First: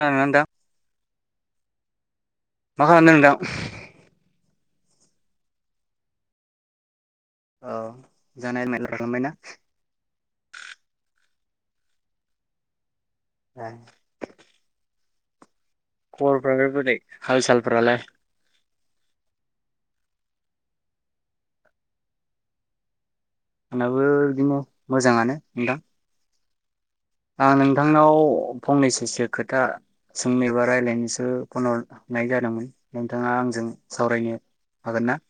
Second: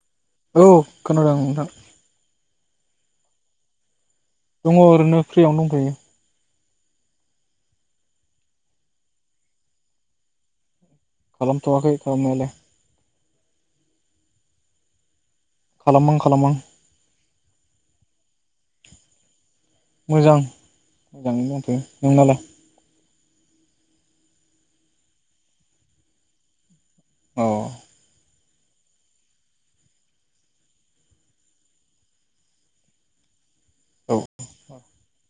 खोनादोंना नोंथां औ खोनादों नदां मा खालामदों दा? दङ ओरैनो फ्रियावनो दंफयो। औ जानाय म रायना। खलम थ'वाख थ गले- ह खालामहां खालामहां खरबोदै हाल सालफोरालाय। मोजां, मोजाङैनो दंथैयो नोंनालाय? आंनाबो बिदिनो मोजाङानो नोंदां? औ आं नोंथांनाव‌। फंनैसोसो खोथा सोंनोबा रायजलायनोसो फनहररनाय जादोंमोन नोंथाङा आंजों। औ सावरायनो हागोन ना?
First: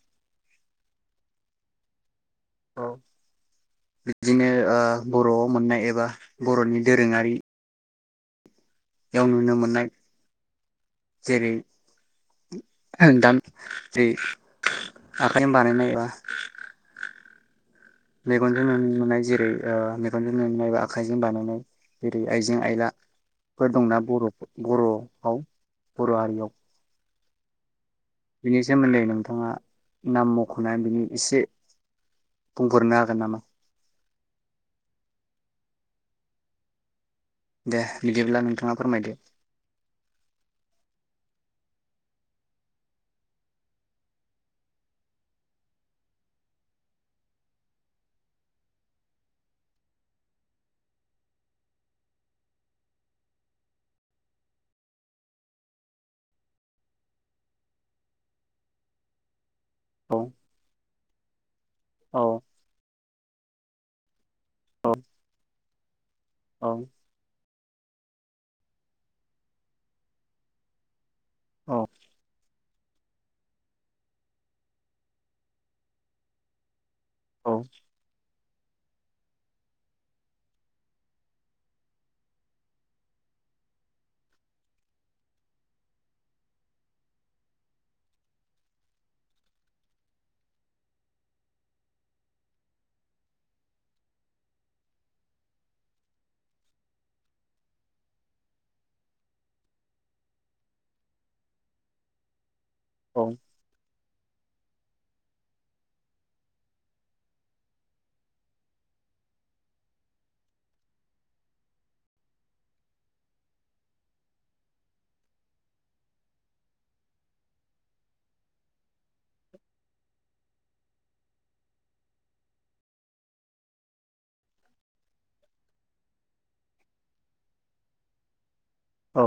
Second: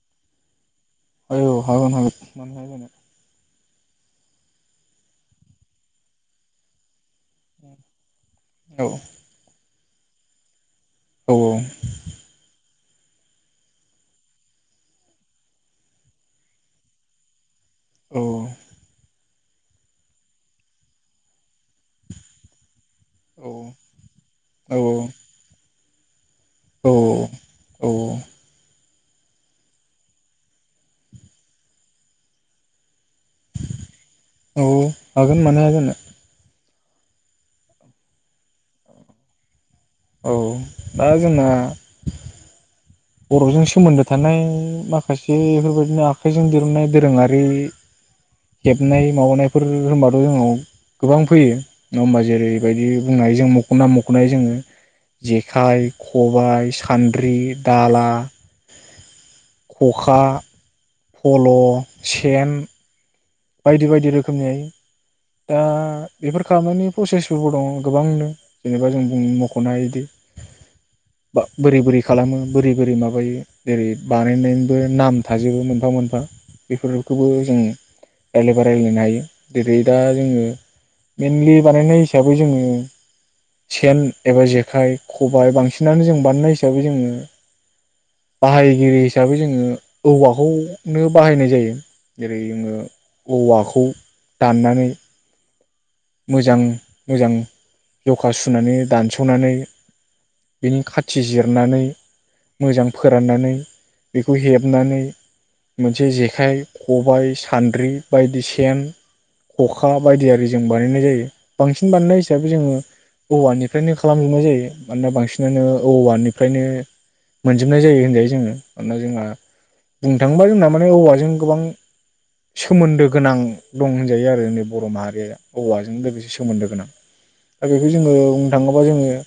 औय ह हाग मानहाय औ जानो। बिदिनो बर'आव मोननाय एबा बर'नि दोरोङारि ए [inaudible] बेयाव नुनो मोननाय। औ सेर दाम जायो आखाइजों बानायनायबा। औ मेगनजों नुनो मोननाय जेरै ओ मेगनजों नुनानै एबा आखाइजों बानायनाय जेरै आइजें आइला। औ फोर दंना बर' बर'आव। बर' हारियाव औ-औ। बिनि सोमोन्दै नोंथाङा नाम मख'नानै बिनि एसे बुंहरनो हागोन नामा? औ हागोन, मानो हाया जानो? दे बिदिब्ला नोंथाङा फोरमायदो। औ दा जोंना। बर'जों सोमोन्दो थानाय, माखासे बेफोरबायदिनो आखाइजों दिरुननाय दोरोङारि हेबनाय माबानायफोर होनबाथ' जोंङो गोबां फैयो नङा होमबा जेरैबायदि बुंनाय जों मख' नाम मख'नाय जोङो जेखाइ खबाइ सान्द्रि। दाला औ खखा फल' औ सेन बायदि बायदि रो खोमै औ दा बेफोर औ खालामनायनि प्रसेसफोरबो दङ। गोबांनो जेनेबा जों बुं मख'नो हायोदि बा औ बोरै बोरै खालामो बोरै बोरै मायो माबायो जेरै बानायनायनिबो नाम थाजोबो मोनफा मोनफा बेफोर खौबो औ जोंङो रायलायबा रायज्लायनो हायो जेरै दा जोङो मेनलि बानायनाय हिसाबै जोङो सेन एबा जेखाइ खबाइ बांसिनानो जों बानायनाय हिसाबै जोङो बाहायगिरि हिसाबै जोङो औवाखौनो बाहायनाय जायो जेरै जोङो औवाखौ दाननानै नै मोजां मोजां जखा सुनानै दानस'नानै बेनि खाथि जिरनानै मोजां औ फोराननानै बेखौ हेबनानै मोनसे जेखाइ, खबाइ, सान्द्रि बायदि सेन खखा बायदि आरिजों बानायनाय जायो बांसिन बानायनाय हिसाबै जोङो औवानिफ्रायनो खालामजोबनाय जायो मानोना बांसिनानो औवानिफ्रायनो मोनजोबनाय जायो होनजायो जोङो मानोना जोंहा बुंनो थांबा जोंना माने औवाजों गोबां सोमोन्दो गोनां दं होनजायो आरो जोंनि बर' माहारिया औवाजों लोगोसे सोमोन्दो गोनां दा बेखौ जोङो थाङोबा जोङो औ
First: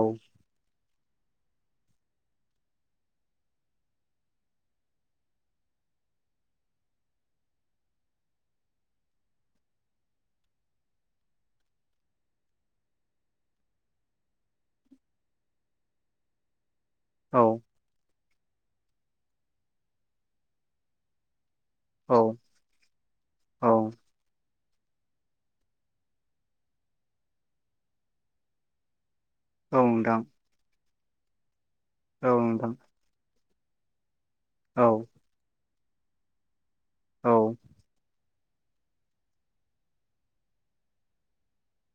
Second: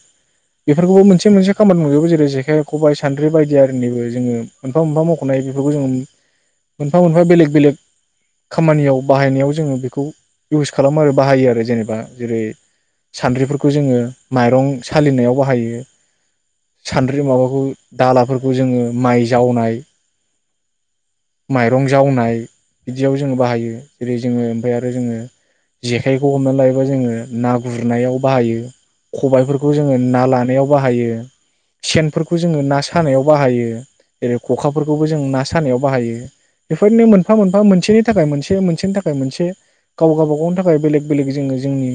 बेफोरखौ मोनसे मोनसे मोनसे खामानि मावजोबो जेरै जेखाइ खबाइ सान्द्रि बायदि आरिनिबो जोङो मोनफा मोनफा मख'नाय बेफोरखौ जोङो मोनफा मोनफा बेलेग बेलेग खामानियाव बाहायनायाव जोङो बेखौ इउस खा खालामो आरो बाहायो आरो जेनेबा जेरै सान्द्रिफोरखौ जोङो माइरं सालिनायाव बाहायो सान्द्रि औ माबाखौ दालाफोरखौ जोङो माइ जावनाय माइरं जावनाय बिदियाव जोङो औ बाहायो जेरै जोङो ओमफ्राय ओमफ्राय जोङो जेखाइखौ हमनानै लायोबा जोङो ना गुरनायाव बाहायो। खबाइफोरखौ औ जोङो नोंथां ना लानायाव बाहायो औ सेनफोरखौ जोङो नोंथां ना सानायाव बाहायो। जेरै औ खखाफोरखौबो जों ना सानायाव बाहायो बेफोरनो औ मोनफा मोनफा मोनसेनि थाखाय मोनसे मोनसेनि थाखाय मोनसे गाव गावबा गावनि थाखाय थाखाय बेलेग बेलेग जोङो जोंनि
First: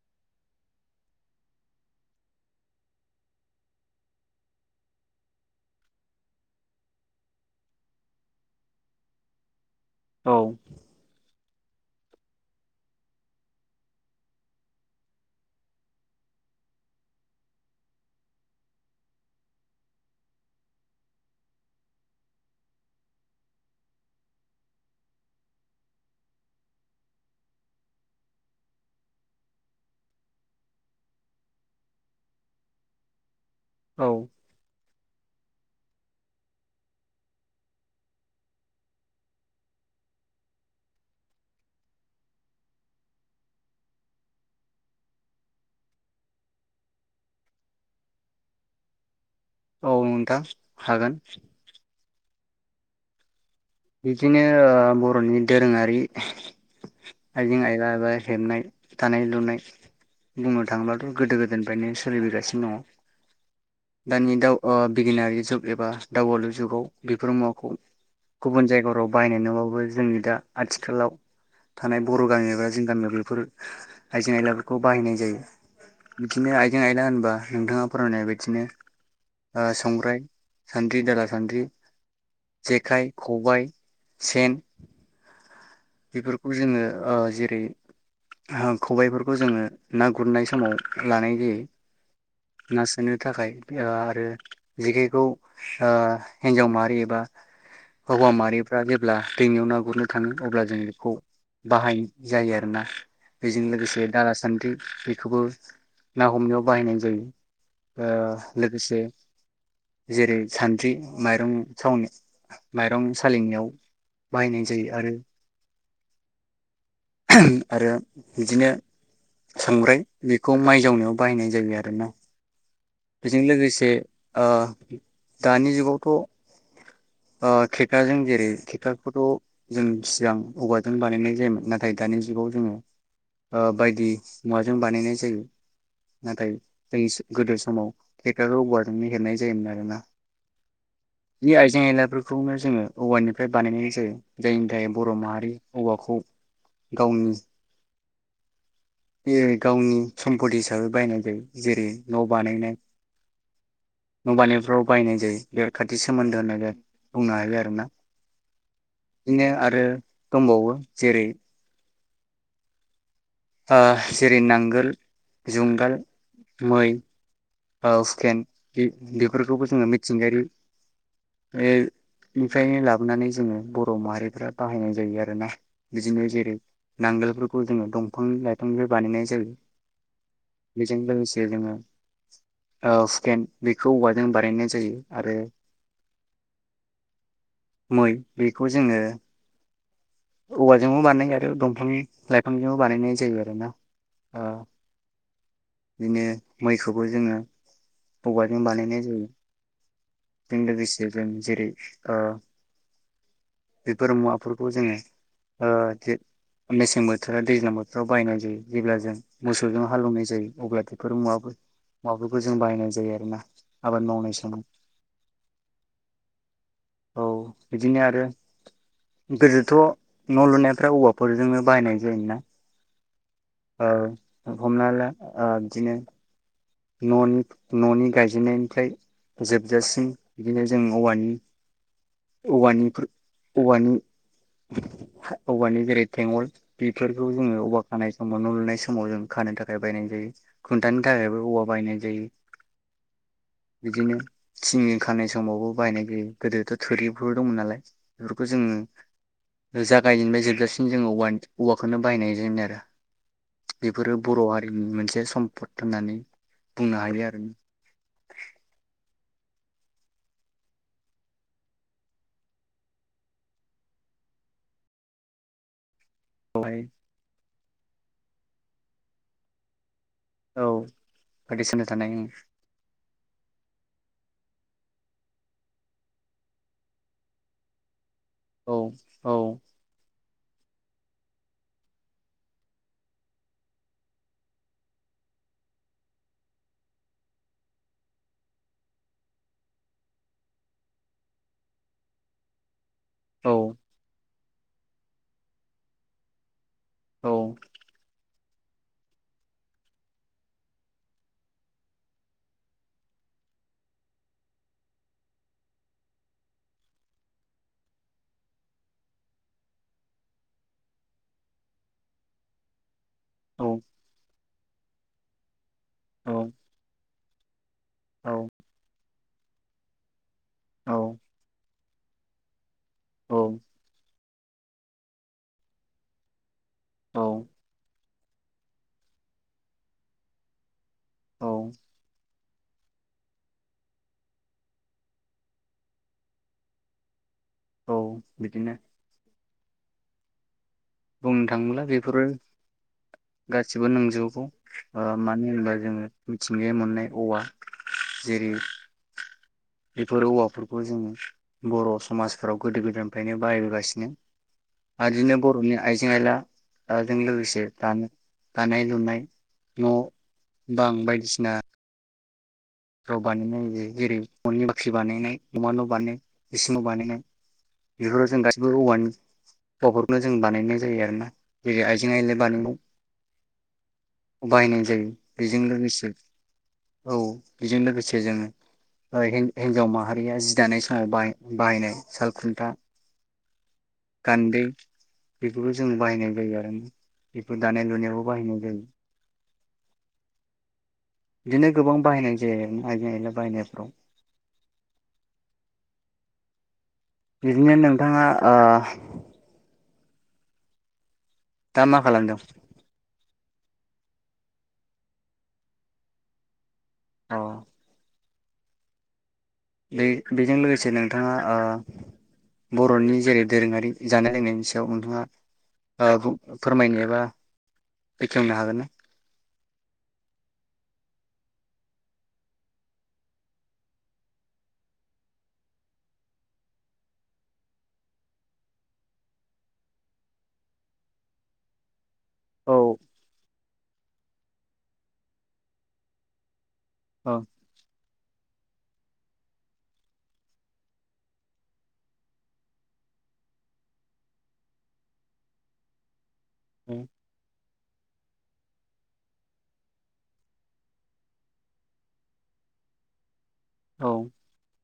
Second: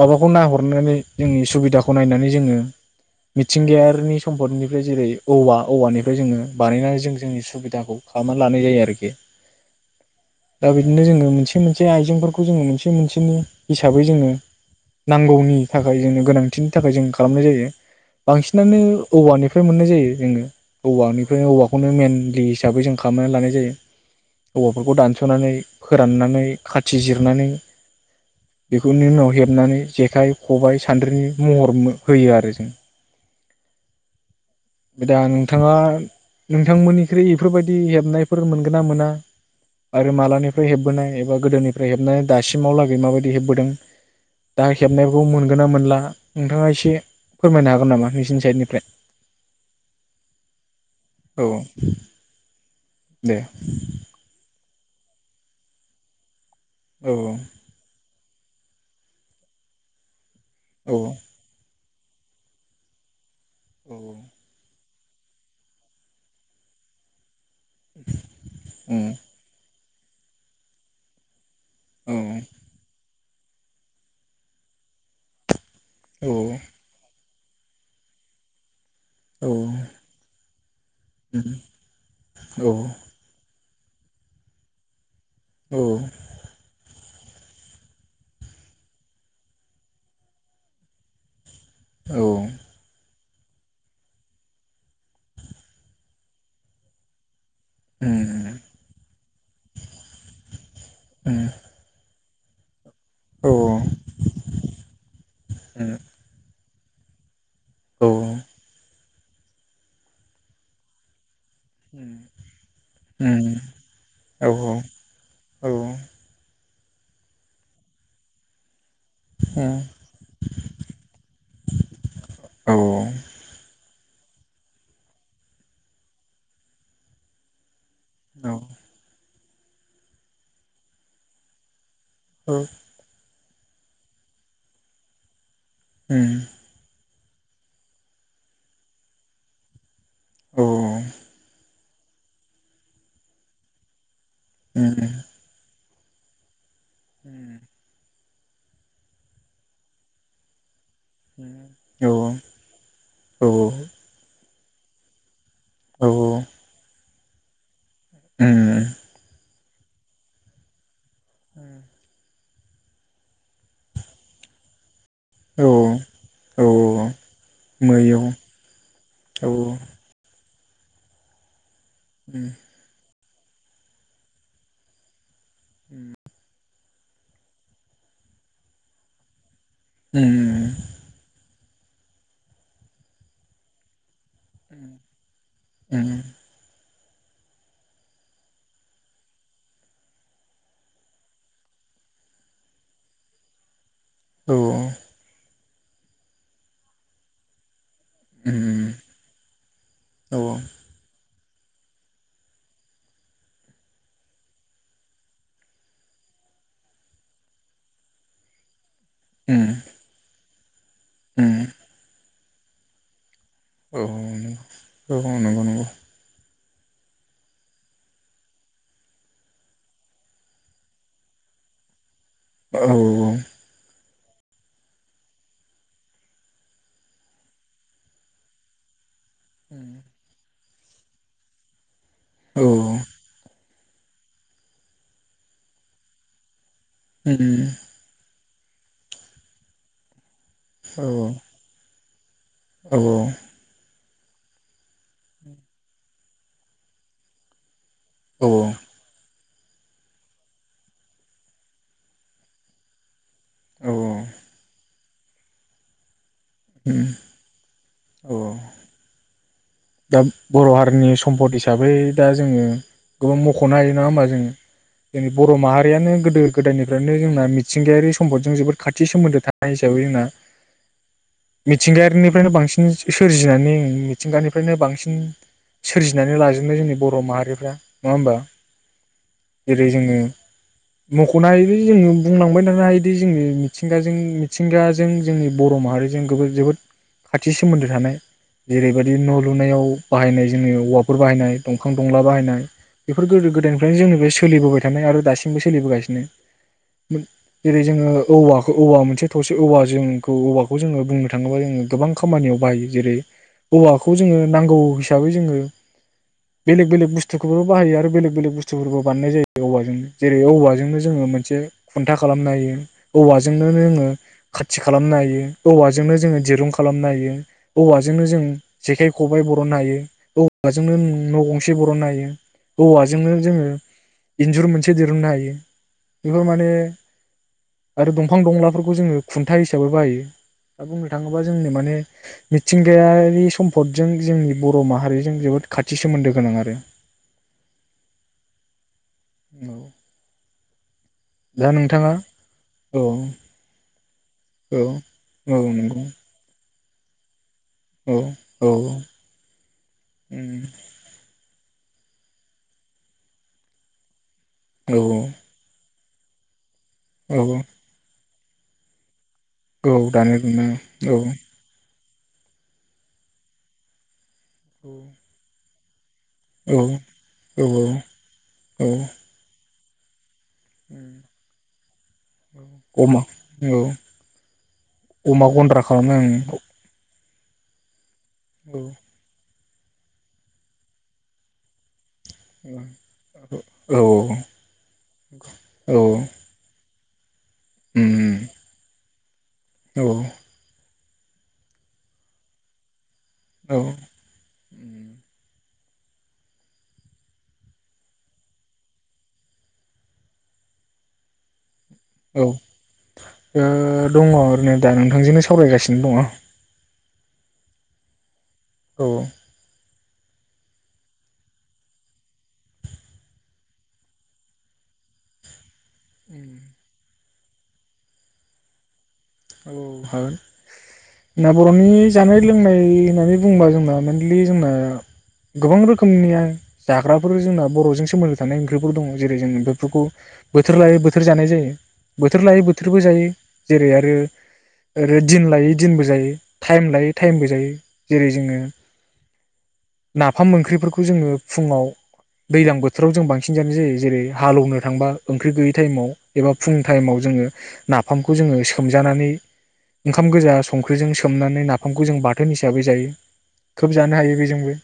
माबाखौ नायाहरनानै जोंनि सुबिदाखौ नायनानै जोङो मिथिंगायारिनि सम्पदनिफ्राय जेरै औवा औवानिफ्राय जोङो बानायनानै जों जोंनि सुबिदाखौ खालामनानै लानाय जायो आरोखि औ दा बिदिनो जोङो मोनसे मोनसे आइजें खौ जोङो मोनसे मोनसेनि हिसाबै जोङो नांगौनि थाखाय जोंनो गोनांथिनि थाखाय जों खालामनाय जायो बांसिनानो औवानिफ्राय मोननाय जायो जोङो औवानिफ्रायनो औवाखौनो मेनलि हिसाबै जों खालामनानै लानाय जायो औवाफोरखौ दानस'नानै फोराननानै खाथि जिर-' नानै बेफोरनि उनाव हेबनानै जेखाइ खबाइ सान्द्रिनि महर होयो आरो जों। औ। दा नोंथाङा नोंथांमोननिखै इफोरबायदि हेबनायफोर मोनगोन ना मोना आरो मालानिफ्राय हेबबोनाय एबा गोदोनिफ्राय हेबनाय दासिमावलागै माबायदि हेबबोदों दा हेबनायफोरखौ मोनगोन ना मोनला नोंथाङा एसे फोरमायनो हागोन नामा नोंसिनि साइडनिफ्राय? औ नोंथां। हागोन औ। दे। बिदिनो बर'नि दोरोङारि औ आइजें -आयला बानायनाय हेबनाय दानाय लुनाय बुंनो औ थाङोब्लाथ' गोदो- गोदायनिफ्रायनो सोलिबोगासिनो दङ। औ दानि दाउगानाय ओ बिगियारि जुग एबा दावबायालु जुगाव बेफोर मुवाखौ गुबुन जायगाफोराव उम बायनाय नङाबाबो जोंनि दा आथिखालाव थानाय औ बर' गामि एबा जों गामियावबो बे आइजोें -आयलाफोरखौ बाहायनाय जायो। औ बिदिनो आइजें -आइला होनबा नोंथाङा फोरमायनाय बायदिनो औ संग्राय सान्द्रि दाला उम सान्द्रि औ जेखाइ खबाय सेन औ बेफोरखौ जोङो ओ जेरै खबायाइफोरखौ जोङो ना गुरनाय समाव लानाय जायो। औ ना सोनो थाखाय ओ आरो जेखाइखौ ओ हिन्जाव माहारि एबा हौवा उम माहाफ्रा जेब्ला दैमायाव ना गुरनो थाङो अब्ला जों बेखौ उम बाहायनाय जायो आरोना। औ उम बेजों लोगोसे दाला सान्द्रि बेखौबो औ उम ना हमनायाव बाहायनाय जायो। ओ लोगोसे जेरै- सान्द्रि माइरं जावनो माइरं उम सालिनायाव औ बाहायनाय औ उम औ उम औ उम औ जायो आरो औ। ओहोम आरो बिदिनो संग्राय बिखौ माइ जावनायाव बाहायनाय जायो आरोना। बिजों लोगोसे ओ दानि जुगावथ' ओ ट्रे दाजों जेरै खेखाखौथ' जों थियां औवाजों बानायनाय जायोमोन ना थाय दानि जुगाव जोङो। ओ बायदि मुवाजों बानायनाय जायो। नाथाय जोंनि सु। गोदोसो समाव हेकार औवाजोंनो हेबनाय जायोमोन आरोना। बि आइजें आइला फोरखौनो जोङो औवाननिफ्राय बानायनाय जायो। जायनि थाखाय बर' माहारि औवाखौ। गावनिस। बियो गावनि सम्पतिस दों बायनाय जायो जेरै न'ब। बानायनाय न बानायब फ्राव बाहायनाय जायो। बेफोर खाथि सोमोन्दो नोंयो। बुंनो हायो आरोना। दिनै आर रो दंबावो जेरै उम। ओ जेरै नांगोल। जुंगाल मै ओ मै औ हुकेन औ उम बि-बिफोरखौबो जोङो उम मिथिंगायारि। मेब। निफ्रायनो लाबोनानै जो जोङो बर' माहारिफोरा बाहायनाय जायो आरोना बिदिनो जेरै नांगोलफोरखौ जोङो दं फां लाइफांनिफाय बानायनाय जायो। बिजों लोगोसे जोङो। औ हुखेन बिखौ औवाज जों बानायनाय उम जायो आरो। मै बेखौ जोङो औवाजोंबो बानायनाय आरो दंफां लाइफांजोंबो बानायनाय जायो आरो ना औ-औ बिदिनो मैखौबो जोङो औवाजों बानायनाय जायो उम बेजों लोगोसे जों जेरै ओ बेफोर मुवाफोरखौ जोङो ओ जे मेसें बोथोर दैज्लां बोथोराव बायनाय जायो। जेब्ला जों औ मोसौ उम जों हाल एवनाइ जायो। अब्ला [unintelligible] उम फोर [unintelligible] जों बाहायनाय जायो आरोना आबाद औ-औ मावनाय नंगौ समाव औ-औ नंगौ नंगौ। औ बिदिनो आरो गोदोथ' न' लुनायफ्रा औवाफोरजोंनो बाहायनाय जायोना औ-औ औ हमना ला ओ बिदिनो न'नि न'नि गायजेननायनिफ्राय जोबजासिम बिदिनो जों औवानि औ औवानिफोर औवानि औवानि जेरै थेंवल। बेफोरखौ जोङो औवा खानाय सम न' लुनाय समाव जों खानो थाखाय बायनाय जायो। खुन्थानो थाखायबो औवा बायनाय जायो। औ औ औ बिदिनो थिं खानाय समावबो बाहायनाय जायो। गोदोथ' थोरिफोर दंमोन नालाय बेफोरखौ जोङो ओ जागायनानै जोबजासिम जोङो औवानि औवाखोनो बाहायनाय जायोमोन आरो। औ बेफोरो बर' हारिनि मोनसे सम्पद होन्नानै बुंनो उम हायो आरो औ औ दा बर' हारिनि सम्पद हिसाबै दा जोङो गोबां मख'नो हायो नङा होमबा जोङो जोंनि बर' माहारियानो गोदो बेवहाय गोदायनिफ्रायनो जोंना मि थिंगायारि सम्दजों जोबोर खाथि सोमोन्दो थानाय हिसाबै जोंना औ बायदि सोननो थानाय मिथिंगायारिनिफ्रायनो बांसिन सोरजिनानै मिथिंगानिफ फ्रायनो बांसिन सोरजिनानै लाजोबनो जोंनि बर' माहारिफ्रा नङा ओमबा औ औ जेरै जोङो मख'नो हायोदि जोङो बुंलांबाय थानो हायोदि जोंनि मिथिंगाजों मिथिंगाजों जोंनि बर' माहारिजों गोबोद जोबोद खाथि सोमोन्दो थानाय जेरैबायदि न' लुनायाव बाहायनाय जोंनि औवाफोर बाहायनाय दंफां दंला बाहायनाय बेफोर गोदो औ गोदायनिफ्रायनो जोंनि बे सो सोलिबोबाय थानाय आरो दासिमबो सोलिबोगासिनो। मोन औ जेरै जोङो औवाख औवा मोनसे थसे औवा जों खौ औवाखौ जोङो बुंनो थाङोबा जों गोबां खामानियाव बाहायो जेरै औवाख खौ जोङो नांगौ हिसाबै जोङो बेलेग बेलेग बुस्थुखौबो बाहायो आरो बेलेग बेलेग बुस्थुफोरबो बानायनाय जायो औवाजोंनो जेरै औवाजोंनो जोङो मोनसे खुन्था खालामनो हायो। औवाजोंनो औ जोङो खाथि खालामनो हायो। औवाजोंनो औ जोङो दिरुं खालामनो हायो। औवाजोंनो औ जों सेन खबाय बरननो हायो। औवाजोंनो न' गंसे बरननो हायो। औवाजोंनो औ जोङो इन्जुर मोनसे दिरुननो हायो बेफोर माने औ [inaudible] आरो दंफां दंलाफोरखौ जोङो खुन्था हिसाबै बाहायो। दा बुंनो थाङोब्ला औ जोंनो माने मिथिंगायारि सम्प सम्पदजों जोंनि बर माहारिजों जोबोद खाथि सोमोन्दो गोनां आरो। औ बिदिनो। औ। बुंनो दा थाङोब्ला नोंथाङा बेफोरो औ गासिबो नोंजोब खौ औ मानो औ होनबा जों नंगौ मिथिंगाया मोन नाय औवा औ जेरै औ बेफोर औवाफोरखौ जोंङो। बर' समाजफोराव गोदो गोदायनिफ्रायनो बाहायबोगासिनो। औ बादिनो बर'नि आइजें आयला ओ जोंनि औ दानाय लुनाय। औ दानाय लुनाय औ। गावनो बानायो जेरै। [unintelligible] बानायनाय। नमा न' बानाय इसिं औ न' बानायनाय औ बेफोराव जों गासिबो औ औवानि न'फोरखौनो जों बानायनाय जायो आरो ना जेरै आइजें आइला बानायनायाव अमा औ [inaudible] बाहायनाय जायो अमा बेजों गन्द्रा लोगोसे खालामनो औ। बेजों लोगोसे जोङो ओं [inaudible] ओ हिन्जाव माहारिया जि दानाय समाव बाहा-बाहायनाय। साल खुन्था औ औ। औ गान्दै बेखौबो जों औ बाहायनाय जायो आरो बेफोर दानाय लुनायावबो बाहायनाय जायो। औ। बिदिनो गोबां बाहायनाय जायो आरो आइजें आइला बानायनायफ्राव। [inaudible] बिदिनो नोंथाङा आ दा मा खालामदों? ओ दङ ओरैनो दा नोंथांजोंनो सावरायगासिनो दङ। औ औ बे बेजों लोगोसे नोंथाङा ओ बर'नि जेरै दोरोङारि जानाय लोंनायनि सायाव नोंथाङा ओ [unintelligible] फोरमायनोबा बेखेवनो हागोन ना? औ हागोन, जोंना बर'नि जानाय लोंनाय होननानै बुङोबा जोंना मेइेनलि जोंना, गोबां रोखोमनिया जाग्राफोर जोंना बर'जों सोमोन्दो थानाय ओंख्रिफोर दङ जेरै जों बेफोरखौ बोथोर लायो बोथोर जानाय जायो। बोथोर लायै औ बोथोरबो जायो। जेरै आरो ओरै दिन लायै दिनबो जायो। टाइम लायो औ टाइमबो जायो। जेरै जोङो [inaudible] नाफाम ओंख्रिफोरखौ जोङो फुङाव दैलां बोथोराव जों बांसिन जानाय जायो जेरै हालौवनो थांबा ओंख्रि गैयै टाइमाव। एबा फुं टाइमाव जोङो नाफामखौ जोङो सोमजानानै ओंखाम गोजा संख्रिजों सोमनानै नाफामखौ जों बाथोन हिसाबै जायो। खोब औ जानो हायो बेजोंबो।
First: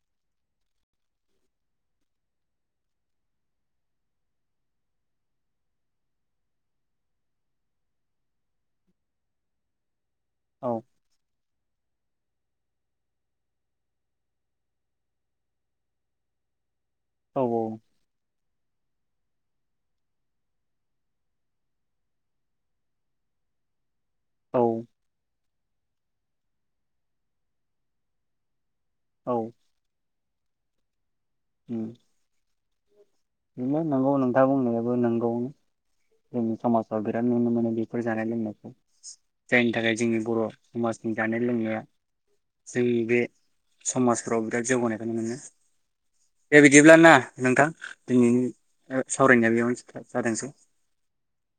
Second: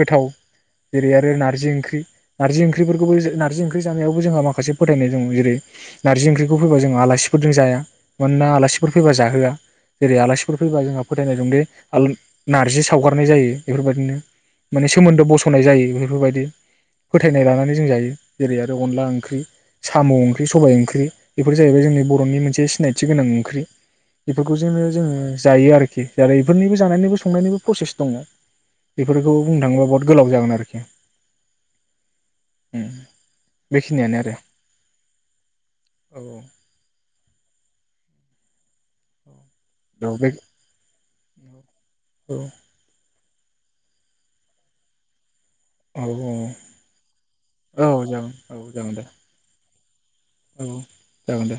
गोथाव जेरै आरो नारजि ओंख्रि। नारजि ओंख्रिफोरखौबो नारजि ओंख्रि जानायावबो जोंहा माखासे फोथायनाय दङ'। एरै नारजि ओंख्रिखौ फैबा जों आलासिफोरजों जाया। मानोना आलासि फोर फैबा जाहोआ। जेरै आलासिफोर औ फैबा जोंहा फोथायनाय दं दि [unintelligible] नार्जि सावगारनाय जायो। बेफोरबायदिनो माने सोमोन्दो बस'नाय जायो बेफोरबायदि। फोथायनाय लानानै औ जों जायो जेरै आरो अनला ओंं ख्रि साम' ओंख्रि सबाय ओंख्रि बेफोर जाहैबाय जोंनि बर'नि मोनसे सिनायथि गोनां ओंख्रि। बेफोरखौ औ जोङो जोङो जायो आरो खि जेरै इफोरनिबो जानायनिबो संनायनिबो प्रसेस दङ'। बेफोरखौ बुंनो थाङोबा बहुत गोलाव जागोन आरोखि। उम [unintelligible] नंगौ बेखिनियानो नोंथाङा बुंनायाबो नोंगौ। आरो जोंनि समाजाव बिराद नुनो मोनो। बि फोर जानाय लोंनायखौ। जायनि थाखाय औ जोंनि बे बर' समाज जानाय लोंनाया जोंनि बे समाजफ्राव बिराद जौगानायखौ नुनो मोनो। औ दे बिदिब्ला ना नोंथां औ जागोन दिनैनि औ जागोन ओ दे सावरायनाया बेयाव थादोंसै। औ जागोन दे